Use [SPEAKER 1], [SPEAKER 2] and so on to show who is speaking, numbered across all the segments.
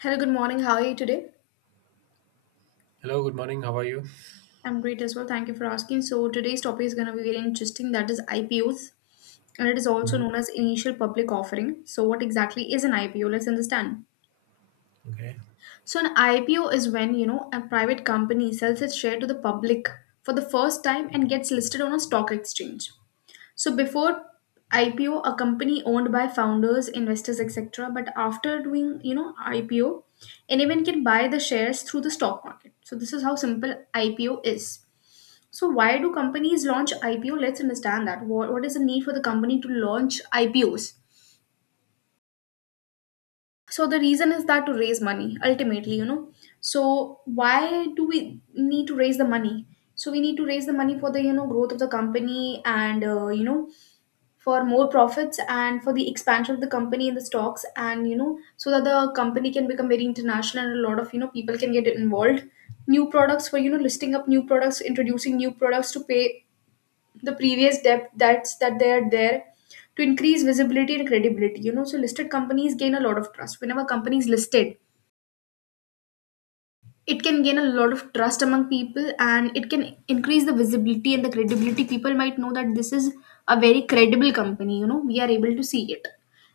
[SPEAKER 1] Hello, good morning. How are you today?
[SPEAKER 2] Hello, good morning. How are you?
[SPEAKER 1] I'm great as well. Thank you for asking. So today's topic is going to be very interesting. That is IPOs, and it is also
[SPEAKER 2] Mhm.
[SPEAKER 1] known as initial public offering. So what exactly is an IPO? Let's understand.
[SPEAKER 2] Okay.
[SPEAKER 1] So an IPO is when, you know, a private company sells its share to the public for the first time and gets listed on a stock exchange. So before IPO, a company owned by founders, investors, etc. But after doing, you know, IPO, anyone can buy the shares through the stock market. So this is how simple IPO is. So why do companies launch IPO? Let's understand that. What is the need for the company to launch IPOs? So the reason is that to raise money, ultimately, you know. So why do we need to raise the money? So we need to raise the money for the, you know, growth of the company and you know, for more profits and for the expansion of the company in the stocks and, you know, so that the company can become very international and a lot of, you know, people can get involved, new products, for, you know, listing up new products, introducing new products, to pay the previous debt that they are there, to increase visibility and credibility. You know, so listed companies gain a lot of trust. Whenever companies listed, it can gain a lot of trust among people and it can increase the visibility and the credibility. People might know that this is a very credible company, you know, we are able to see it.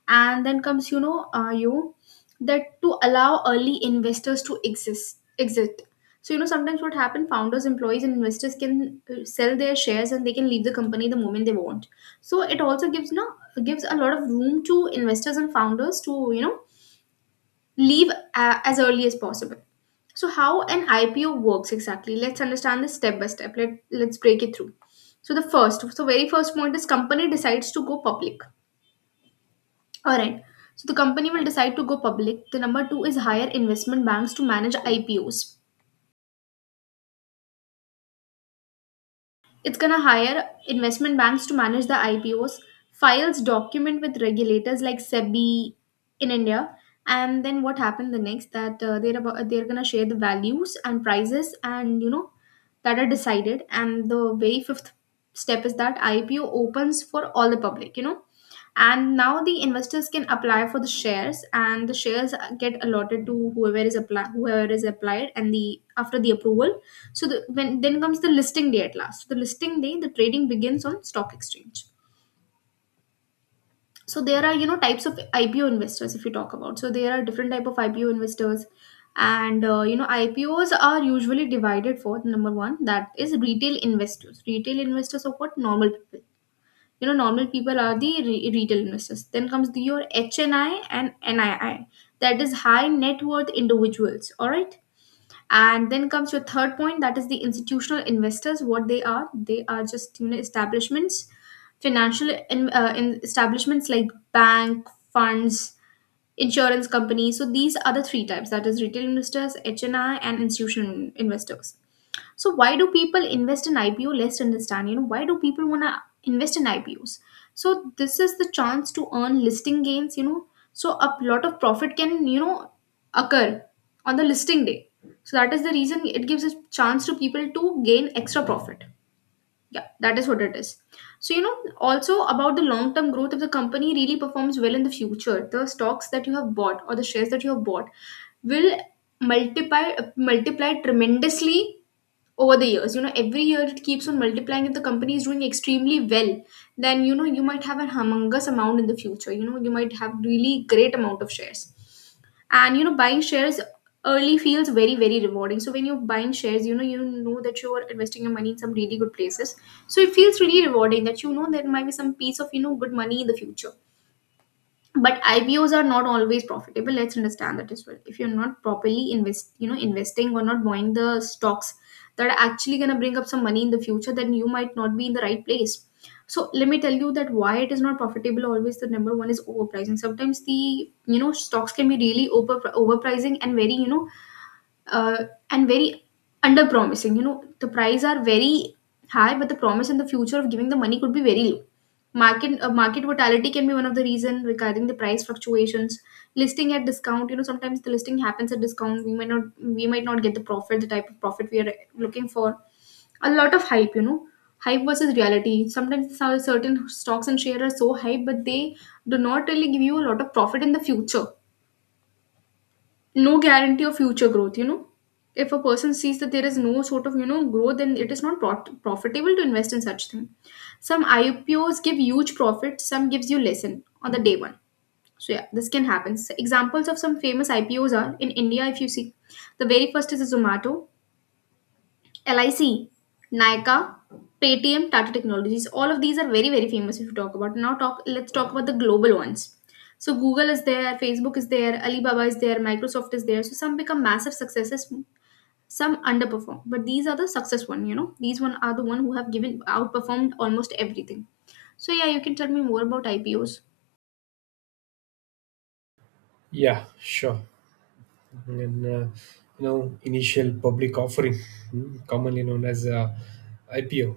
[SPEAKER 1] And then comes, you know, you that, to allow early investors to exist exit. So, you know, sometimes what happen, founders, employees and investors can sell their shares and they can leave the company the moment they want. So it also gives, you know, gives a lot of room to investors and founders to, you know, leave as early as possible. So, how an IPO works exactly? Let's understand this step by step. Let's break it through. So, the first, so very first point is company decides to go public. All right. So, the company will decide to go public. The number two is hire investment banks to manage IPOs. It's going to hire investment banks to manage the IPOs, files document with regulators like SEBI in India, and then what happened the next that they're going to share the values and prices and, you know, that are decided. And the very fifth step is that IPO opens for all the public, you know. And now the investors can apply for the shares and the shares get allotted to whoever is apply whoever is applied and the after the approval. So the, when, then comes the listing day at last. The listing day, the trading begins on stock exchange. So there are, you know, types of IPO investors, if you talk about. So there are different type of IPO investors, and you know, IPOs are usually divided for number one, that is retail investors. Retail investors are what? Normal people. You know, normal people are the retail investors. Then comes the, your HNI and NII, that is high net worth individuals. All right, and then comes your third point, that is the institutional investors. What they are? They are just, you know, establishments, financial in establishments like bank, funds, insurance companies. So these are the three types, that is retail investors, HNI and institutional investors. So why do people invest in IPO? Let's understand. You know, why do people wanna invest in IPOs? So this is the chance to earn listing gains. You know, so a lot of profit can, you know, occur on the listing day. So that is the reason, it gives a chance to people to gain extra profit. Yeah, that is what it is. So, you know, also about the long term growth, if the company really performs well in the future, the stocks that you have bought or the shares that you have bought will multiply tremendously over the years. You know, every year it keeps on multiplying. If the company is doing extremely well, then, you know, you might have a humongous amount in the future. You know, you might have really great amount of shares. And, you know, buying shares early feels very very rewarding. So when you're buying shares, you know, you know that you are investing your money in some really good places. So it feels really rewarding that, you know, there might be some piece of, you know, good money in the future. But IPOs are not always profitable. Let's understand that as well. If you're not properly invest, you know, investing or not buying the stocks that are actually gonna bring up some money in the future, then you might not be in the right place. So let me tell you that why it is not profitable always. The number one is overpricing. Sometimes the, you know, stocks can be really overpricing and very, you know, uh, and very under promising. You know, the price are very high, but the promise in the future of giving the money could be very low. Market volatility can be one of the reason regarding the price fluctuations. Listing at discount, you know, sometimes the listing happens at discount. We might not get the profit, the type of profit we are looking for. A lot of hype, you know, hype versus reality. Sometimes some certain stocks and shares are so hype, but they do not really give you a lot of profit in the future. No guarantee of future growth, you know, if a person sees that there is no sort of, you know, growth, then it is not profitable to invest in such thing. Some IPOs give huge profit, some gives you lesson on the day one. So yeah, this can happen. So examples of some famous IPOs are in India, if you see, the very first is a Zomato, LIC, Nykaa, Paytm, Tata Technologies, all of these are very, very famous, if you talk about. Now talk let's talk about the global ones. So Google is there, Facebook is there, Alibaba is there, Microsoft is there. So some become massive successes, some underperform. But these are the success one, you know. These one are the one who have given outperformed almost everything. So yeah, you can tell me more about IPOs.
[SPEAKER 2] Yeah, sure. And you know, initial public offering, commonly known as IPO,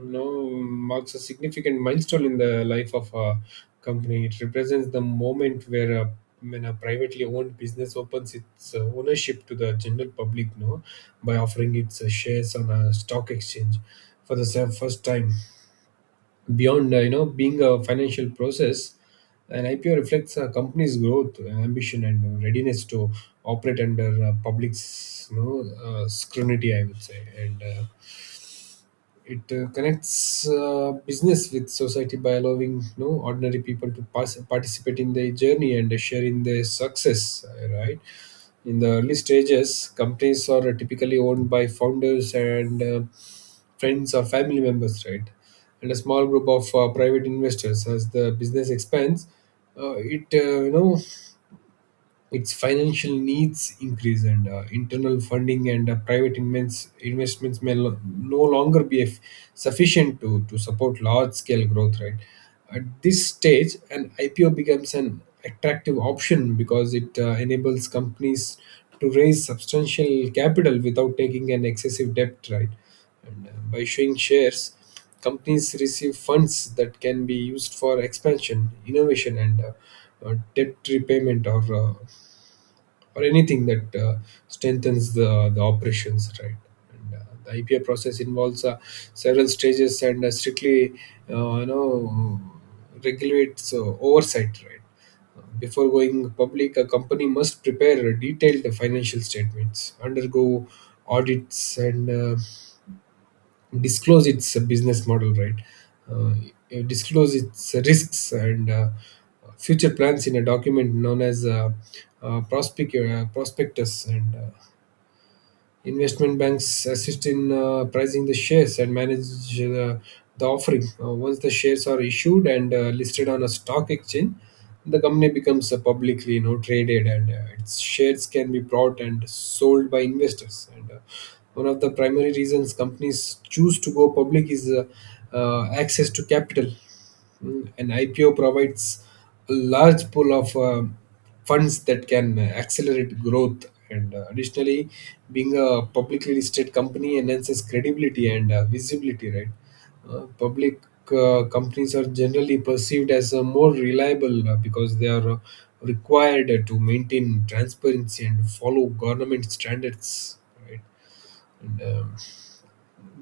[SPEAKER 2] you know, marks a significant milestone in the life of a company. It represents the moment where a when a privately owned business opens its ownership to the general public, no, by offering its shares on a stock exchange for the first time. Beyond you know being a financial process, an IPO reflects a company's growth, ambition, and readiness to operate under public scrutiny. I would say, and it connects business with society by allowing you know, ordinary people to participate in their journey and share in their success, right? In the early stages, companies are typically owned by founders and friends or family members, right? And a small group of private investors. As the business expands, it you know its financial needs increase and internal funding and private investments may no longer be sufficient to support large scale growth, right? At this stage, an IPO becomes an attractive option because it enables companies to raise substantial capital without taking an excessive debt, right? And by showing shares, companies receive funds that can be used for expansion, innovation, and debt repayment or anything that strengthens the operations, right? And The IPO process involves several stages and you know, regulates oversight, right? Before going public, a company must prepare detailed financial statements, undergo audits, and disclose its business model, right? Uh, it disclose its risks and future plans in a document known as a, uh, prospectus. And Investment banks assist in pricing the shares and manage the offering. Once the shares are issued and listed on a stock exchange, the company becomes publicly you know, traded and its shares can be bought and sold by investors. And One of the primary reasons companies choose to go public is access to capital. An IPO provides a large pool of funds that can accelerate growth. And Additionally, being a publicly listed company enhances credibility and visibility, right? Public companies are generally perceived as more reliable because they are required to maintain transparency and follow government standards, right? And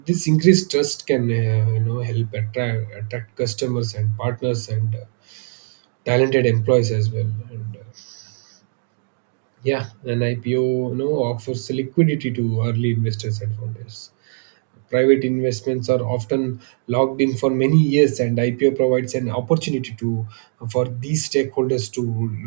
[SPEAKER 2] this increased trust can you know help attract customers and partners and talented employees as well. And Yeah, an IPO you know offers liquidity to early investors and founders. Private investments are often locked in for many years, and IPO provides an opportunity to for these stakeholders to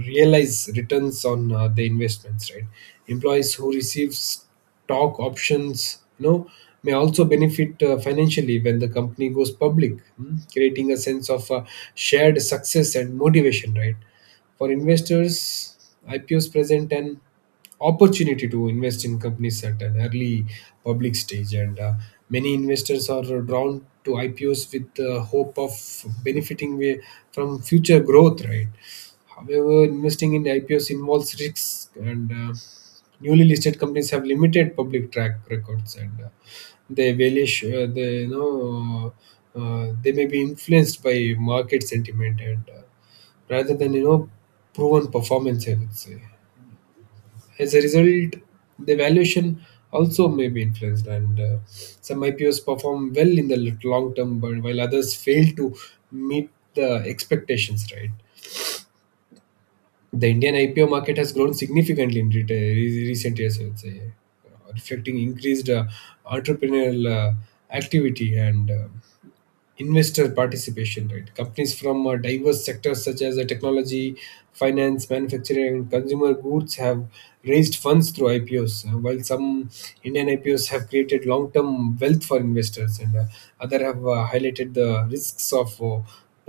[SPEAKER 2] realize returns on the investments. Right, employees who receive stock options, you know, may also benefit financially when the company goes public, hmm, creating a sense of shared success and motivation. Right, for investors, IPOs present an opportunity to invest in companies at an early public stage, and many investors are drawn to IPOs with the hope of benefiting from future growth, right? However, investing in IPOs involves risks, and newly listed companies have limited public track records, and they you know they may be influenced by market sentiment and rather than you know proven performance, I would say. As a result, the valuation also may be influenced, and some IPOs perform well in the long term, but while others fail to meet the expectations. Right, the Indian IPO market has grown significantly in recent years, I would say, reflecting increased entrepreneurial uh, activity and investor participation, right? Companies from diverse sectors such as technology, finance, manufacturing, and consumer goods have raised funds through IPOs. While some Indian IPOs have created long-term wealth for investors, and other have highlighted the risks of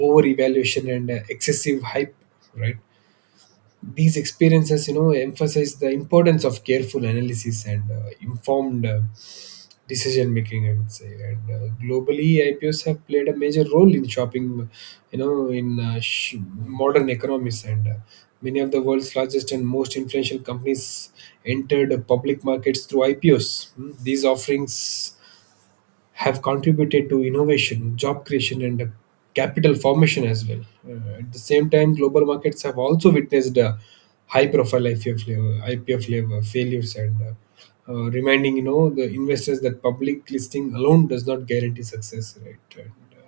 [SPEAKER 2] over-evaluation and excessive hype, right? These experiences you know emphasize the importance of careful analysis and informed decision making, I would say. And globally, IPOs have played a major role in shopping you know in modern economies, and many of the world's largest and most influential companies entered public markets through IPOs. Hmm, these offerings have contributed to innovation, job creation, and capital formation as well. At the same time, global markets have also witnessed high-profile IPO flavor failures, and reminding you know the investors that public listing alone does not guarantee success. Right? Uh,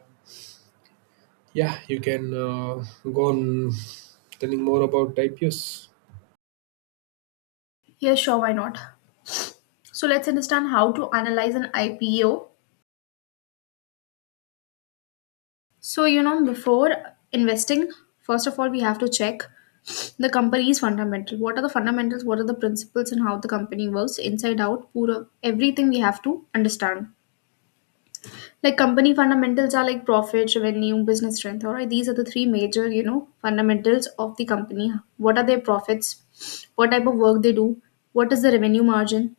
[SPEAKER 2] yeah, you can go on telling more about IPOs.
[SPEAKER 1] Yeah, sure, why not? So let's understand how to analyze an IPO. So, you know, before investing, first of all, we have to check the company's fundamental. What are the fundamentals? What are the principles and how the company works inside out? Pura, everything we have to understand. Like company fundamentals are like profit, revenue, business strength. All right, these are the three major, you know, fundamentals of the company. What are their profits? What type of work they do? What is the revenue margin?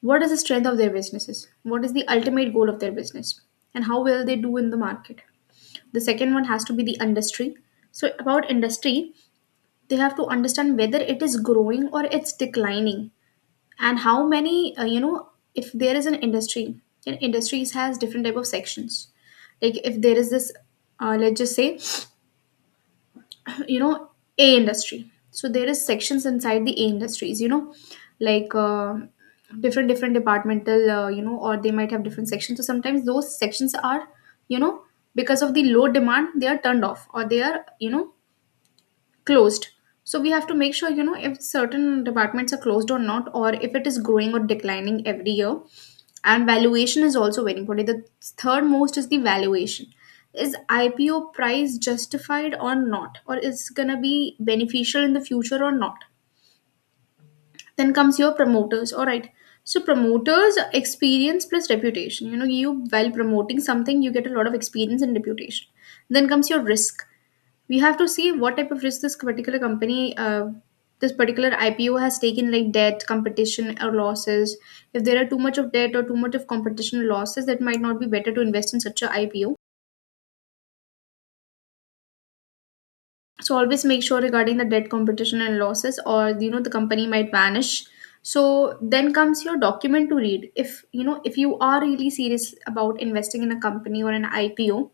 [SPEAKER 1] What is the strength of their businesses? What is the ultimate goal of their business? And how well they do in the market? The second one has to be the industry. So about industry, they have to understand whether it is growing or it's declining. And how many you know, if there is an industry, and industries has different type of sections. Like if there is this, let's just say, you know, a industry, so there is sections inside the a industries, you know, like, different different departmental, you know, or they might have different sections. So sometimes those sections are, you know, because of the low demand they are turned off or they are, you know, closed. So we have to make sure, you know, if certain departments are closed or not, or if it is growing or declining every year. And valuation is also very important. The third most is the valuation. Is IPO price justified or not, or is going to be beneficial in the future or not? Then comes your promoters. All right, so promoters experience plus reputation. You know, you, while promoting something, you get a lot of experience and reputation. Then comes your risk. We have to see what type of risk this particular company this particular IPO has taken, like debt, competition or losses. If there are too much of debt or too much of competition and losses, that might not be better to invest in such a IPO. So always make sure regarding the debt, competition and losses, or you know, the company might vanish. So then comes your document to read, if you know, if you are really serious about investing in a company or an IPO.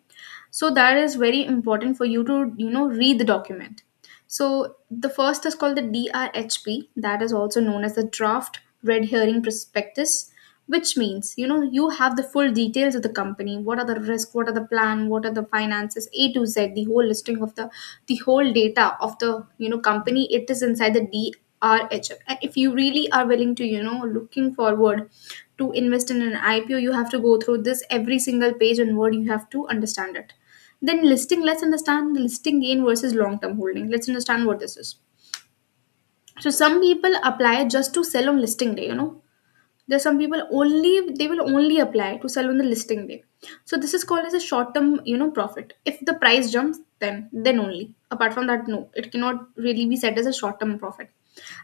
[SPEAKER 1] So that is very important for you to, you know, read the document. So the first is called the DRHP, that is also Known as the draft red herring prospectus, which means you have the full details of the company, what are the risk, what are the plan, what are the finances, a to z, the whole listing of the whole data of the company. It is inside the DRHP. And if you really are willing to, looking forward to invest in an IPO, you have to go through this every single page and word. You have to understand it. Then listing, let's understand the listing gain versus long term holding. Let's understand what this is. So some people apply just to sell on listing day. There's some people only, they will only apply to sell on the listing day. So this is called as a short term, profit. If the price jumps, then only. Apart from that, no, it cannot really be said as a short term profit.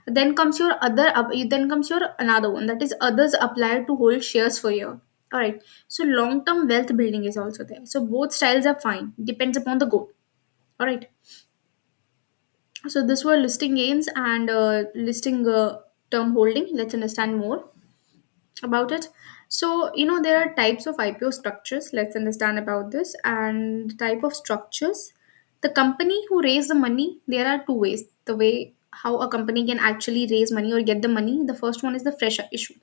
[SPEAKER 1] Then comes your then comes your another one, that is others apply to hold shares for year. All right. So long term wealth building is also there. So both styles are fine. Depends upon the goal. All right. So this were listing gains and listing term holding. Let's understand more about it. So, there are types of IPO structures. Let's understand about this and type of structures. The company who raise the money, there are two ways. The way how a company can actually raise money or get the money. The first one is the fresh issue.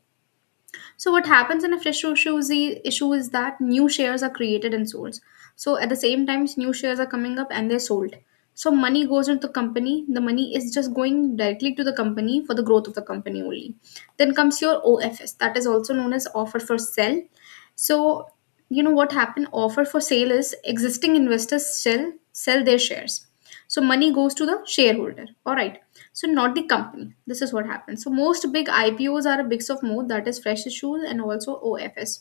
[SPEAKER 1] So what happens in a fresh issue is, issue is that new shares are created and sold. So at the same time, new shares are coming up and they're sold. So money goes into the company. The money is just going directly to the company for the growth of the company only. Then comes your OFS, that is also known as offer for sell. So what happened? Offer for sale is existing investors sell their shares. So money goes to the shareholder. All right, so not the company. This is what happens. So most big ipos are a mix of both, that is fresh issues and also ofs.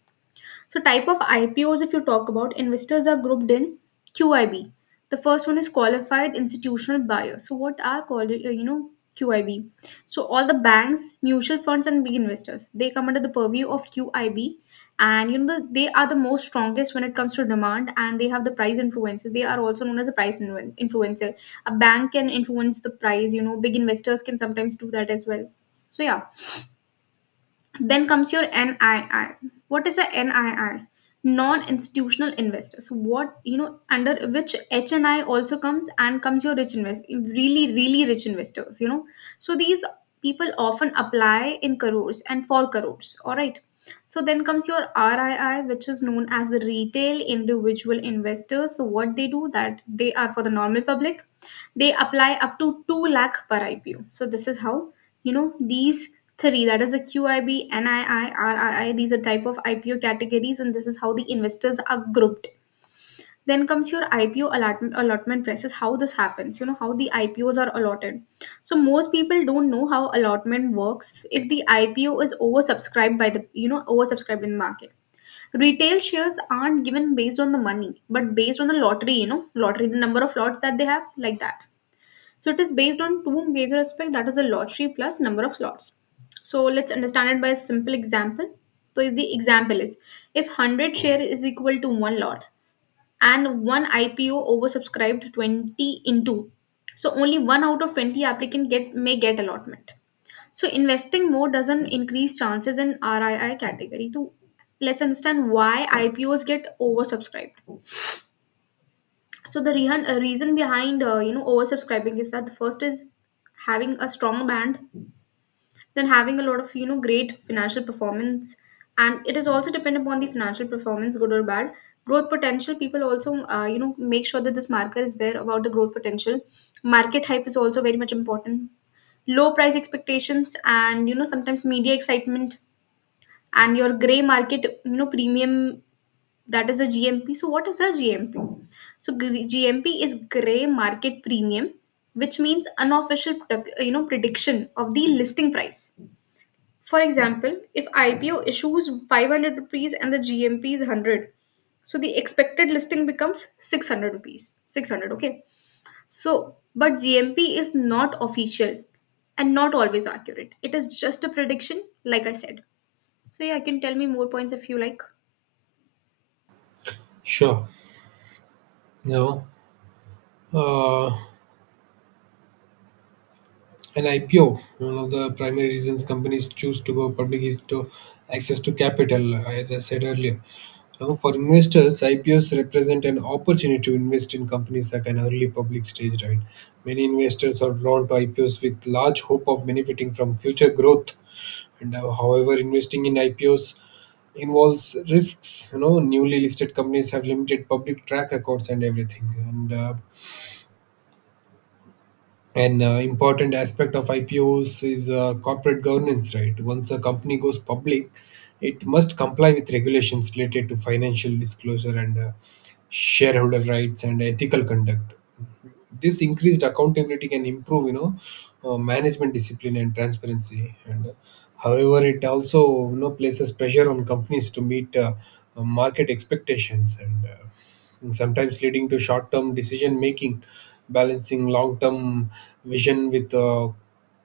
[SPEAKER 1] So type of IPOs, if you talk about, investors are grouped in QIB. The first one is qualified institutional buyer. So what are called, QIB? So all the banks, mutual funds, and big investors, they come under the purview of QIB, and they are the most strongest when it comes to demand, and they have the price influences. They are also known as a price influencer. A bank can influence the price. You know, big investors can sometimes do that as well. So yeah, then comes your NII. What is a NII? Non-institutional investors. What under which HNI also comes and comes your really really rich investors. You know, so these people often apply in crores and for crores. All right. So then comes your RII, which is known as the retail individual investors. So what they do, that they are for the normal public. They apply up to two lakh per IPO. So this is how. These three, that is the QIB, NII, RII, these are type of IPO categories, and this is how the investors are grouped. Then comes your IPO allotment, allotment price is how this happens, how the IPOs are allotted. So most people don't know how allotment works if the IPO is oversubscribed by oversubscribed in the market. Retail shares aren't given based on the money, but based on the lottery, the number of lots that they have, like that. So it is based on two major aspects, that is the lottery plus number of slots. So let's understand it by a simple example. So is the example is if 100 share is equal to one lot, and one IPO oversubscribed 20 into. So only one out of 20 applicant get may get allotment. So investing more doesn't increase chances in RII category. So let's understand why IPOs get oversubscribed. So the reason, reason behind oversubscribing is that the first is having a strong band, then having a lot of great financial performance, and it is also dependent upon the financial performance, good or bad. Growth potential, people also make sure that this marker is there about the growth potential. Market hype is also very much important. Low price expectations, and sometimes media excitement, and your gray market premium, that is a GMP. So what is a GMP? So, GMP is gray market premium, which means unofficial prediction of the listing price. For example, if IPO issues 500 rupees and the GMP is 100, so the expected listing becomes 600 rupees. 600, okay. So but GMP is not official and not always accurate. It is just a prediction, like I said. So yeah, I can tell me more points if you like.
[SPEAKER 2] Sure. Now, uh, An IPO, one of the primary reasons companies choose to go public is to access to capital, as I said earlier. Now, for investors, IPOs represent an opportunity to invest in companies at an early public stage, right? Many investors are drawn to IPOs with large hope of benefiting from future growth. And However, investing in IPOs involves risks. You know, newly listed companies have limited public track records and everything. And an important aspect of IPOs is corporate governance, right? Once a company goes public, it must comply with regulations related to financial disclosure and shareholder rights and ethical conduct. This increased accountability can improve you know management discipline and transparency, and however, it also you know places pressure on companies to meet market expectations, and sometimes leading to short term decision making. Balancing long term vision with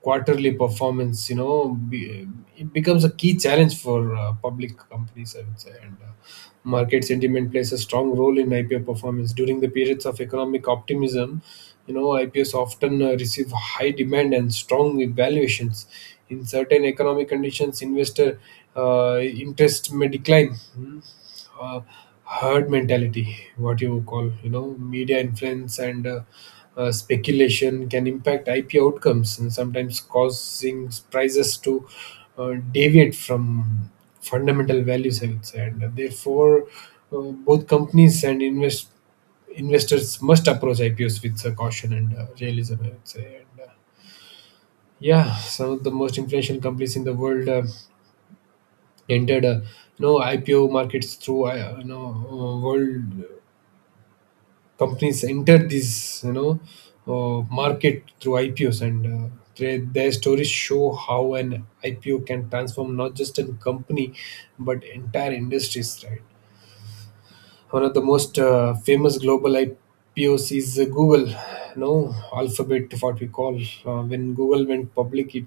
[SPEAKER 2] quarterly performance you know it becomes a key challenge for public companies, I would say. And market sentiment plays a strong role in IPO performance. During the periods of economic optimism, you know, IPOs often receive high demand and strong valuations. In certain economic conditions, investor uh, interest may decline. Hmm, uh, herd mentality, what you call, you know, media influence, and speculation can impact IP outcomes, and sometimes causing prices to deviate from fundamental values, I would say. And therefore, uh, both companies and investors must approach IPOs with caution and realism, I would say. And yeah, some of the most influential companies in the world entered you know IPO markets through you know world companies entered this you know market through IPOs, and their stories show how an IPO can transform not just a company but entire industries. Right, one of the most famous global IPOs is Google, you know, Alphabet, what we call. When Google went public, it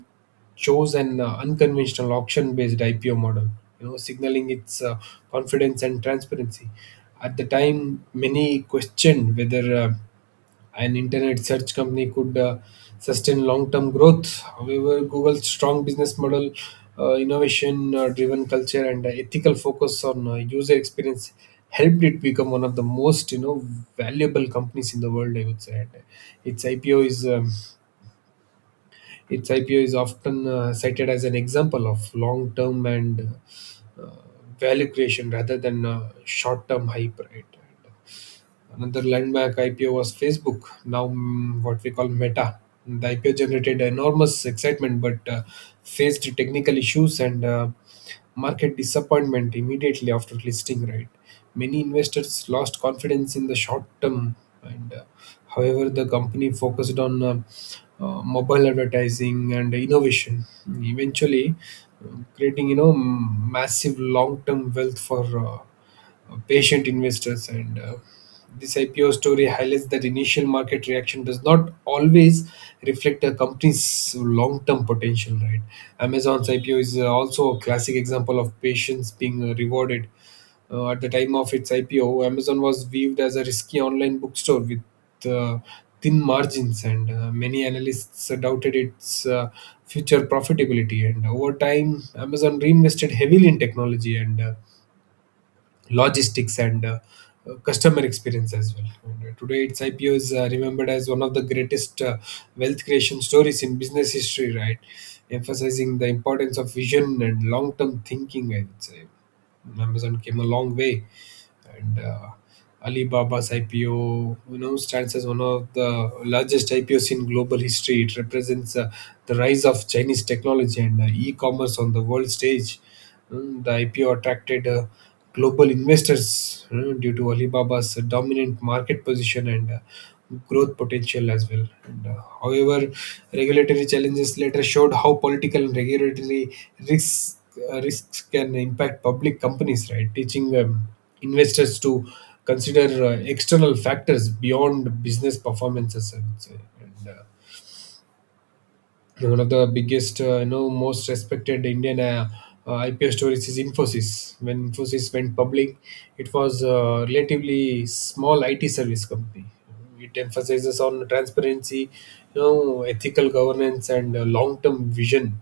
[SPEAKER 2] chose an unconventional auction-based IPO model, you know, signaling its confidence and transparency. At the time, many questioned whether an internet search company could sustain long-term growth. However, Google's strong business model, innovation-driven culture, and ethical focus on user experience helped it become one of the most you know valuable companies in the world, I would say. And its IPO is um, its IPO is often cited as an example of long-term and uh, value creation rather than short-term hype. Right? Another landmark IPO was Facebook, now, what we call Meta. The IPO generated enormous excitement, but faced technical issues and market disappointment immediately after listing, right? Many investors lost confidence in the short term, and however, the company focused on mobile advertising and innovation, eventually creating you know massive long term wealth for patient investors, and this IPO story highlights that initial market reaction does not always reflect a company's long-term potential. Right? Amazon's IPO is also a classic example of patience being rewarded. At the time of its IPO, Amazon was viewed as a risky online bookstore with uh, thin margins, and many analysts doubted its future profitability. And over time, Amazon reinvested heavily in technology and logistics and customer experience as well. Today, its IPO is remembered as one of the greatest wealth creation stories in business history, right? Emphasizing the importance of vision and long term thinking, I would say. Amazon came a long way, and Alibaba's IPO, you know, stands as one of the largest IPOs in global history. It represents the rise of Chinese technology and e-commerce on the world stage. Mm, the IPO attracted global investors, mm, due to Alibaba's dominant market position and growth potential as well. However, regulatory challenges later showed how political and regulatory risks risks can impact public companies, right? Teaching them investors to consider external factors beyond business performances, I would say. And, uh, One of the biggest, you know, most respected Indian IPO stories is Infosys. When Infosys went public, it was a relatively small IT service company. It emphasizes on transparency, you know, ethical governance, and long-term vision,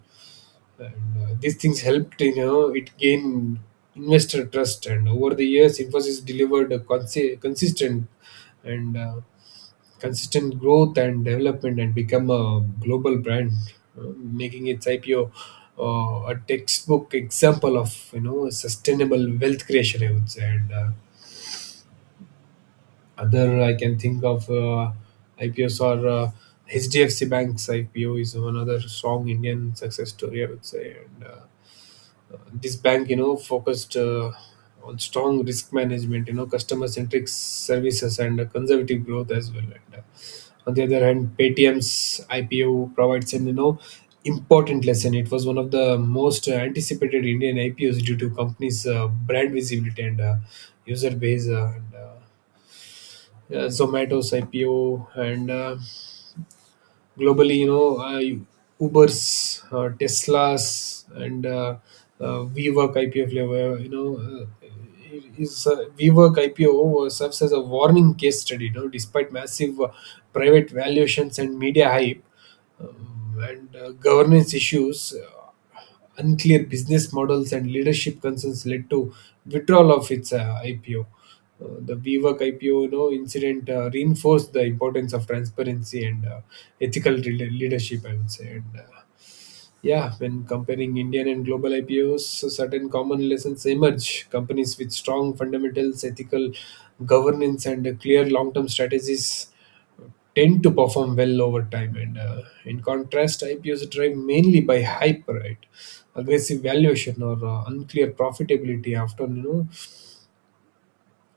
[SPEAKER 2] and these things helped, you know, it gained investor trust. And over the years, Infosys delivered a consistent and consistent growth and development, and become a global brand, making its IPO a textbook example of, you know, sustainable wealth creation, I would say. And Other I can think of IPOs are HDFC Bank's IPO is another strong Indian success story, I would say. And This bank, you know, focused on strong risk management, you know, customer centric services, and conservative growth as well, and on the other hand, Paytm's IPO provides an you know important lesson. It was one of the most anticipated Indian IPOs due to companies brand visibility and user base, and yeah, Zomato's IPO, and globally you know, Uber's, Tesla's, and vwork ipo level, you know, is vwork ipo serves as a warning case study, you know. Despite massive private valuations and media hype, and governance issues, unclear business models, and leadership concerns led to withdrawal of its IPO. The WeWork IPO, you know, incident reinforced the importance of transparency and leadership, I would say. Yeah, when comparing Indian and global IPOs, certain common lessons emerge. Companies with strong fundamentals, ethical governance, and a clear long term strategies tend to perform well over time. And In contrast, IPOs are driven mainly by hype, right? Aggressive valuation or unclear profitability often you know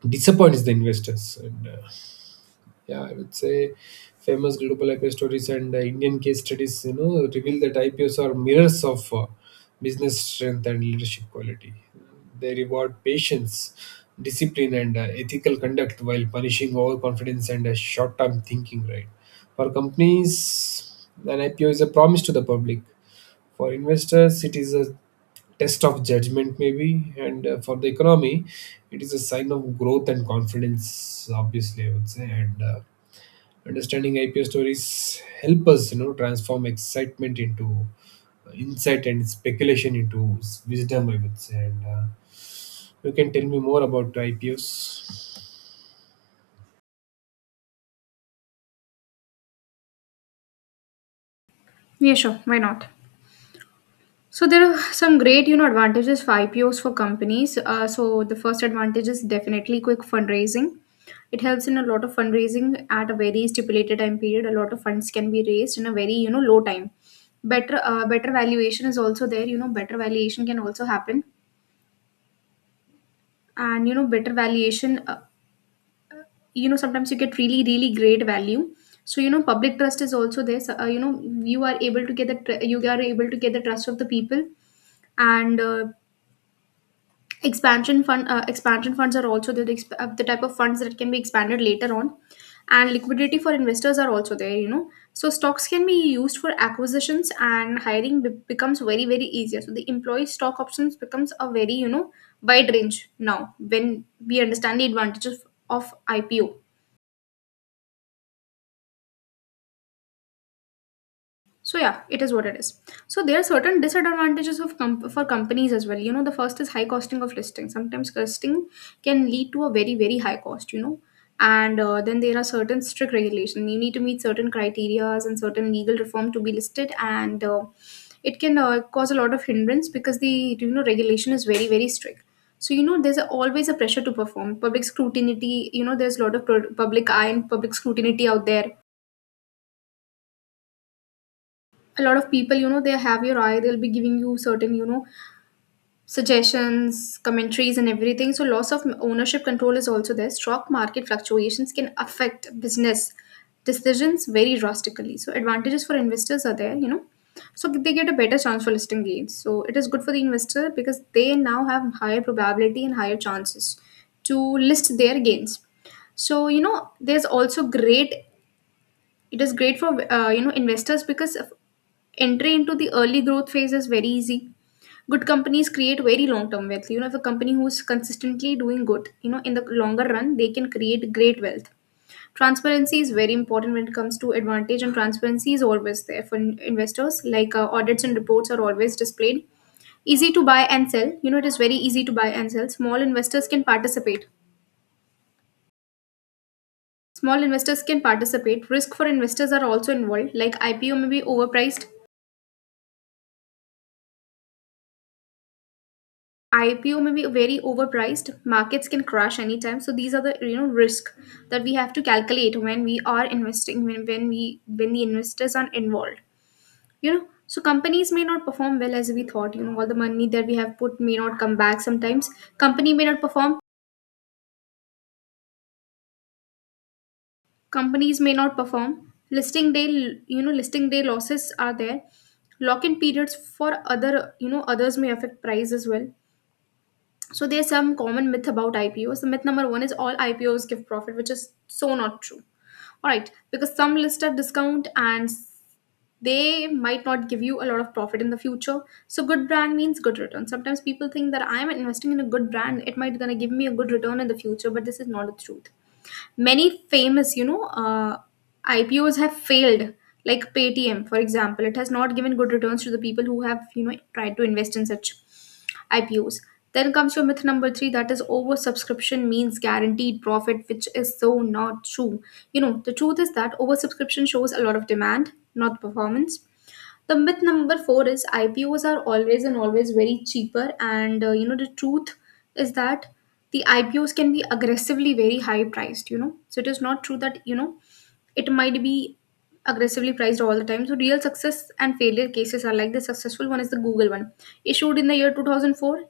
[SPEAKER 2] disappoints the investors. And Yeah, I would say famous global IPO stories and Indian case studies, you know, reveal that IPOs are mirrors of business strength and leadership quality. They reward patience, discipline, and ethical conduct while punishing overconfidence and short term thinking, right? For companies, an IPO is a promise to the public. For investors, it is a test of judgment maybe, and for the economy it is a sign of growth and confidence obviously, I would say. And Understanding IPO stories help us, you know, transform excitement into insight and speculation into wisdom, I would say. And You can tell me more about IPOs.
[SPEAKER 1] Yeah, sure. Why not? So there are some great, advantages for IPOs for companies. So the first advantage is definitely quick fundraising. It helps in a lot of fundraising at a very stipulated time period. A lot of funds can be raised in a very, low time. Better, better valuation is also there. Better valuation can also happen, and better valuation. Sometimes you get really, really great value. So public trust is also there. So, you are able to get you are able to get the trust of the people and expansion funds are also the type of funds that can be expanded later on. And liquidity for investors are also there, you know. So stocks can be used for acquisitions, and hiring becomes very very easier. So the employee stock options becomes a very, wide range now, when we understand the advantages of ipo. So yeah, it is what it is. So there are certain disadvantages of for companies as well. The first is high costing of listing. Sometimes listing can lead to a very very high cost, you know. And then there are certain strict regulation, you need to meet certain criterias and certain legal reform to be listed. And it can cause a lot of hindrance, because the regulation is very very strict. So there's always a pressure to perform. Public scrutiny, you know, there's a lot of public eye and public scrutiny out there. A lot of people, you know, they have your eye, they'll be giving you certain, suggestions, commentaries and everything. So loss of ownership control is also there. Stock market fluctuations can affect business decisions very drastically. So advantages for investors are there, you know. So they get a better chance for listing gains. So it is good for the investor, because they now have higher probability and higher chances to list their gains. So there's also great, it is great for investors entry into the early growth phase is very easy. Good companies create very long term wealth. You know, if a company who's consistently doing good, you know, in the longer run, they can create great wealth. Transparency is very important when it comes to advantage, and transparency is always there for investors. Like audits and reports are always displayed. Easy to buy and sell. You know, it is very easy to buy and sell. Small investors can participate. Small investors can participate. Risk for investors are also involved, like ipo may be overpriced. IPO may be very overpriced. Markets can crash anytime. So these are the, risk that we have to calculate when we are investing, when the investors are involved. You know, so companies may not perform well as we thought. You know, all the money that we have put may not come back. Sometimes company may not perform. companies may not perform. Listing day, you know, listing day losses are there. Lock in periods for other, you know, others may affect price as well. So there's some common myth about IPOs. The myth number one is all IPOs give profit, which is so not true. All right, because some list at discount and they might not give you a lot of profit in the future. So good brand means good return. Sometimes people think that I'm investing in a good brand, it might gonna give me a good return in the future, but this is not the truth. Many famous, ipos have failed, like paytm for example. It has not given good returns to the people who have, tried to invest in such ipos. Then comes your myth number three, that is oversubscription means guaranteed profit, which is so not true. You know, the truth is that oversubscription shows a lot of demand, not performance. The myth number four is IPOs are always and always very cheaper, and you know the truth is that the IPOs can be aggressively very high priced. You know, so it is not true that it might be aggressively priced all the time. So real success and failure cases are like, the successful one is the Google one, issued in the year 2004,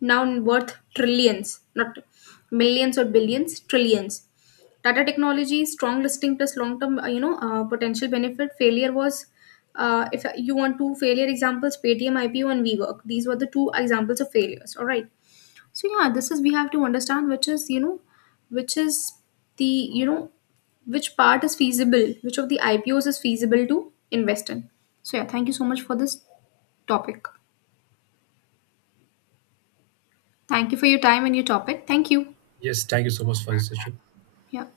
[SPEAKER 1] now worth trillions, not millions or billions, trillions. Tata Technology, strong listing plus long term potential benefit. Failure was, if you want two failure examples, Paytm IPO and WeWork. These were the two examples of failures. All right. So yeah, this is we have to understand which is, you know which is the you know which part is feasible, which of the IPOs is feasible to invest in. So yeah, thank you so much for this topic. Thank you for your time and your topic. Thank you.
[SPEAKER 2] Yes, thank you so much for the session.
[SPEAKER 1] Yeah.